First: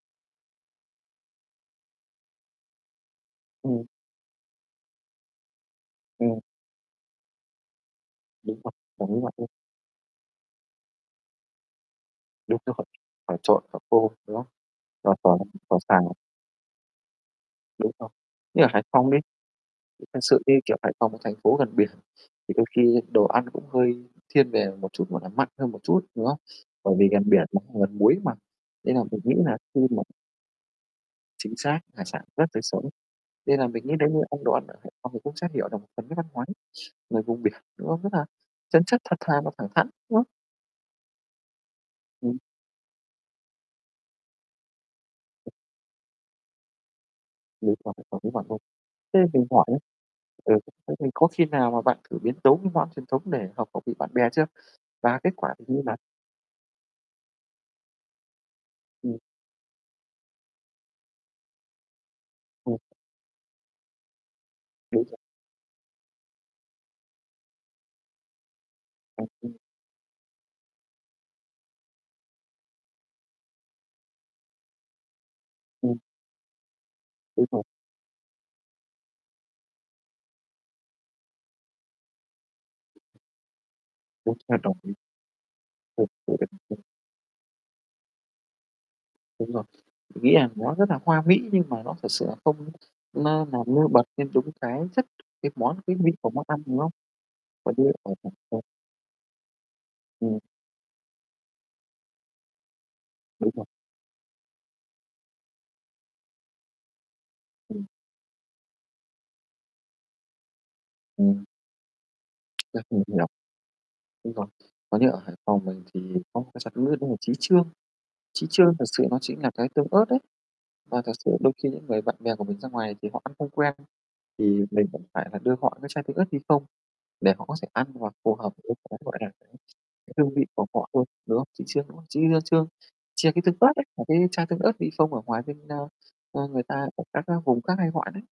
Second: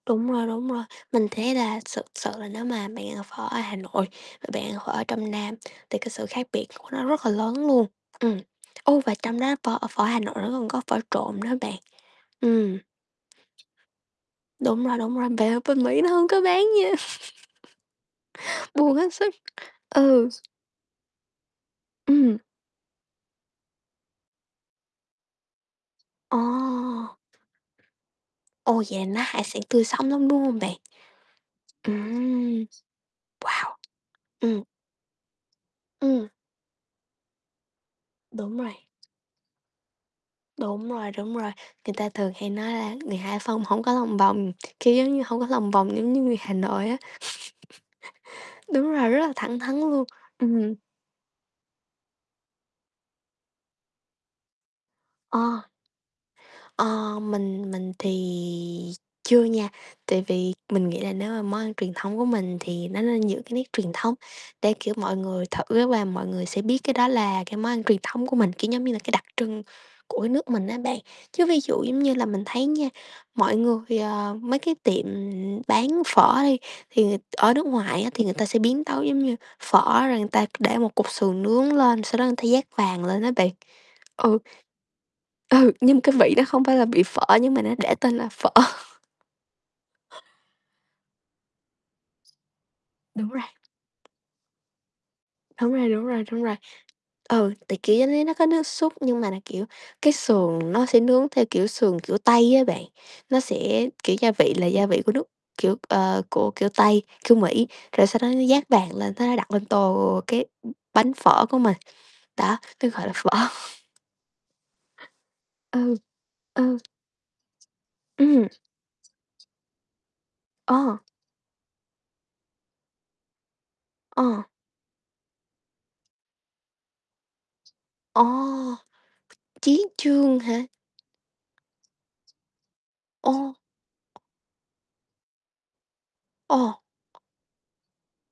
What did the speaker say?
Đúng rồi, đúng rồi. Mình thấy là sực sự là nếu mà bạn ăn phở ở Hà Ừm. Nội và bạn ăn phở ở trong Nam thì cái sự Ừm. khác biệt của nó rất là lớn luôn, ừm. Đúng vậy. Ô, và Đồng ý bạn trong luôn. đó phở, ờ, phở Hà Nội nó còn có phở trộn nữa hả bạn? Đúng Ừm. rồi. Phở trộn, phở khô, đúng không? Đúng rồi, Và đúng rồi, phở về ở phở bên Mỹ nó xào. hông có bán gì hết. Đúng rồi, như ở Hải Buồn Phòng hết đi sức, thì thật ừ. sự thì, kiểu, Hải Phòng một thành phố gần biển Ừm. thì đôi khi đồ ăn cũng hơi thiên về một chút, gọi là, mặn hơn một chút, đúng không? Bởi vì Ồ! gần biển mà cũng gần muối mà, Ôi! nên là Vậy nó mình nghĩ hải nà sản khi tươi mà sống lắm, đúng hông bạn? Chính xác, hải sản rất tươi Ừm, sống. Nên là wow! mình nghĩ nếu như ăn đồ Ừm. ăn ở Hải Phòng cũng sẽ hiểu được một phần nét văn Ừm. hóa đấy, người vùng biển, đúng không? Rất là Đúng rồi. chân chất, thật thà mà thẳng thắn, đúng không? Đúng rồi, đúng rồi. Người ta thường Ừm. hay nói là người Hải Phòng hổng có lòng vòng, kiểu, giống như hổng có lòng vòng giống như người Hà Nội á. Lựa chọn là phí hoài thôi. Đúng rồi, rất Thế là mình thẳng hỏi nhá thắn luôn, ừ, thế ừm. thế mình có khi nào mà bạn thử biến tấu mấy món truyền thống để hợp khẩu vị bạn bè chưa? Và kết quả Ờ. thì như nào? Ờ, mình mình thì Ừm. chưa nha, tại vì mình nghĩ là nếu mà món ăn truyền thống của mình Ừm. thì nó nên giữ cái nét truyền thống để, kiểu, Đúng mọi rồi. người thử và mọi người sẽ biết cái đó là cái món ăn truyền thống của mình, kiểu, giống như là cái đặc [unintelligible] trưng của cái nước mình á bạn. Chứ ví dụ giống như là mình thấy nha, mọi người, ờ mấy cái tiệm, ừm, bán Ừm. phở đi, thì người Đúng ở rồi. nước ngoài á, thì người ta sẽ biến tấu giống như phở rồi người ta để một cục sườn nướng lên, sau đó người ta dát vàng lên á bạn, ừ. Ừ, nhưng mà cái vị đó không phải [unintelligible] là vị phở, nhưng mà nó để tên là phở. Đúng rồi. Mình nghĩ là nó rất là hoa mỹ, nhưng mà nó thực sự là không Đúng rồi. ma làm nêu bật lên đúng cái chất, cái Đúng món rồi, quý đúng mĩ rồi, của đúng món rồi. ăn, đúng không? Ừ, Bởi thì, vì, kiểu, giống ẩm như thực, nó có ờ nước súp nhưng mà nà, kiểu, cái Ừm. sườn nó sẽ nướng theo, kiểu, sườn kiểu Tây á bạn, nó Đúng rồi. sẽ kiểu, gia vị là gia vị của nước kiểu, ờ, của, kiểu, Tây, kiểu, Mỹ, Ừm. rồi sau đó nó dát vàng lên, thế nó đặt lên tô cái, ưm, bánh Ừm. phở của mình. Đó, Đắt tui hơn gọi là nhiều. phở. Đúng rồi. Còn như ở Hải Phòng mình Ừ, thì có một cái ừ. [unintelligible] đó là Chí Chương. Chí Ừm. Chương thật sự nó chính là cái tương ớt đấy. Ờ. Và thực sự đôi khi những người bạn bè của mình ra ngoài thì họ ăn không quen Ờ. thì mình vẫn phải là đưa họ cái chai tương ớt Vifon, để họ có thể ăn và Ồ! phù hợp với cái, gọi là, cái Chí cái hương chương vị hả? của họ thôi, đúng không? Chí Chương, đúng không? Chí, ơ, Chương, chia Ô! cái tương ớt ấy, là cái chai tương ớt Vifon ở ngoài bên ơ, ơ, Ồ! người ta ở các vùng khác hay gọi đấy.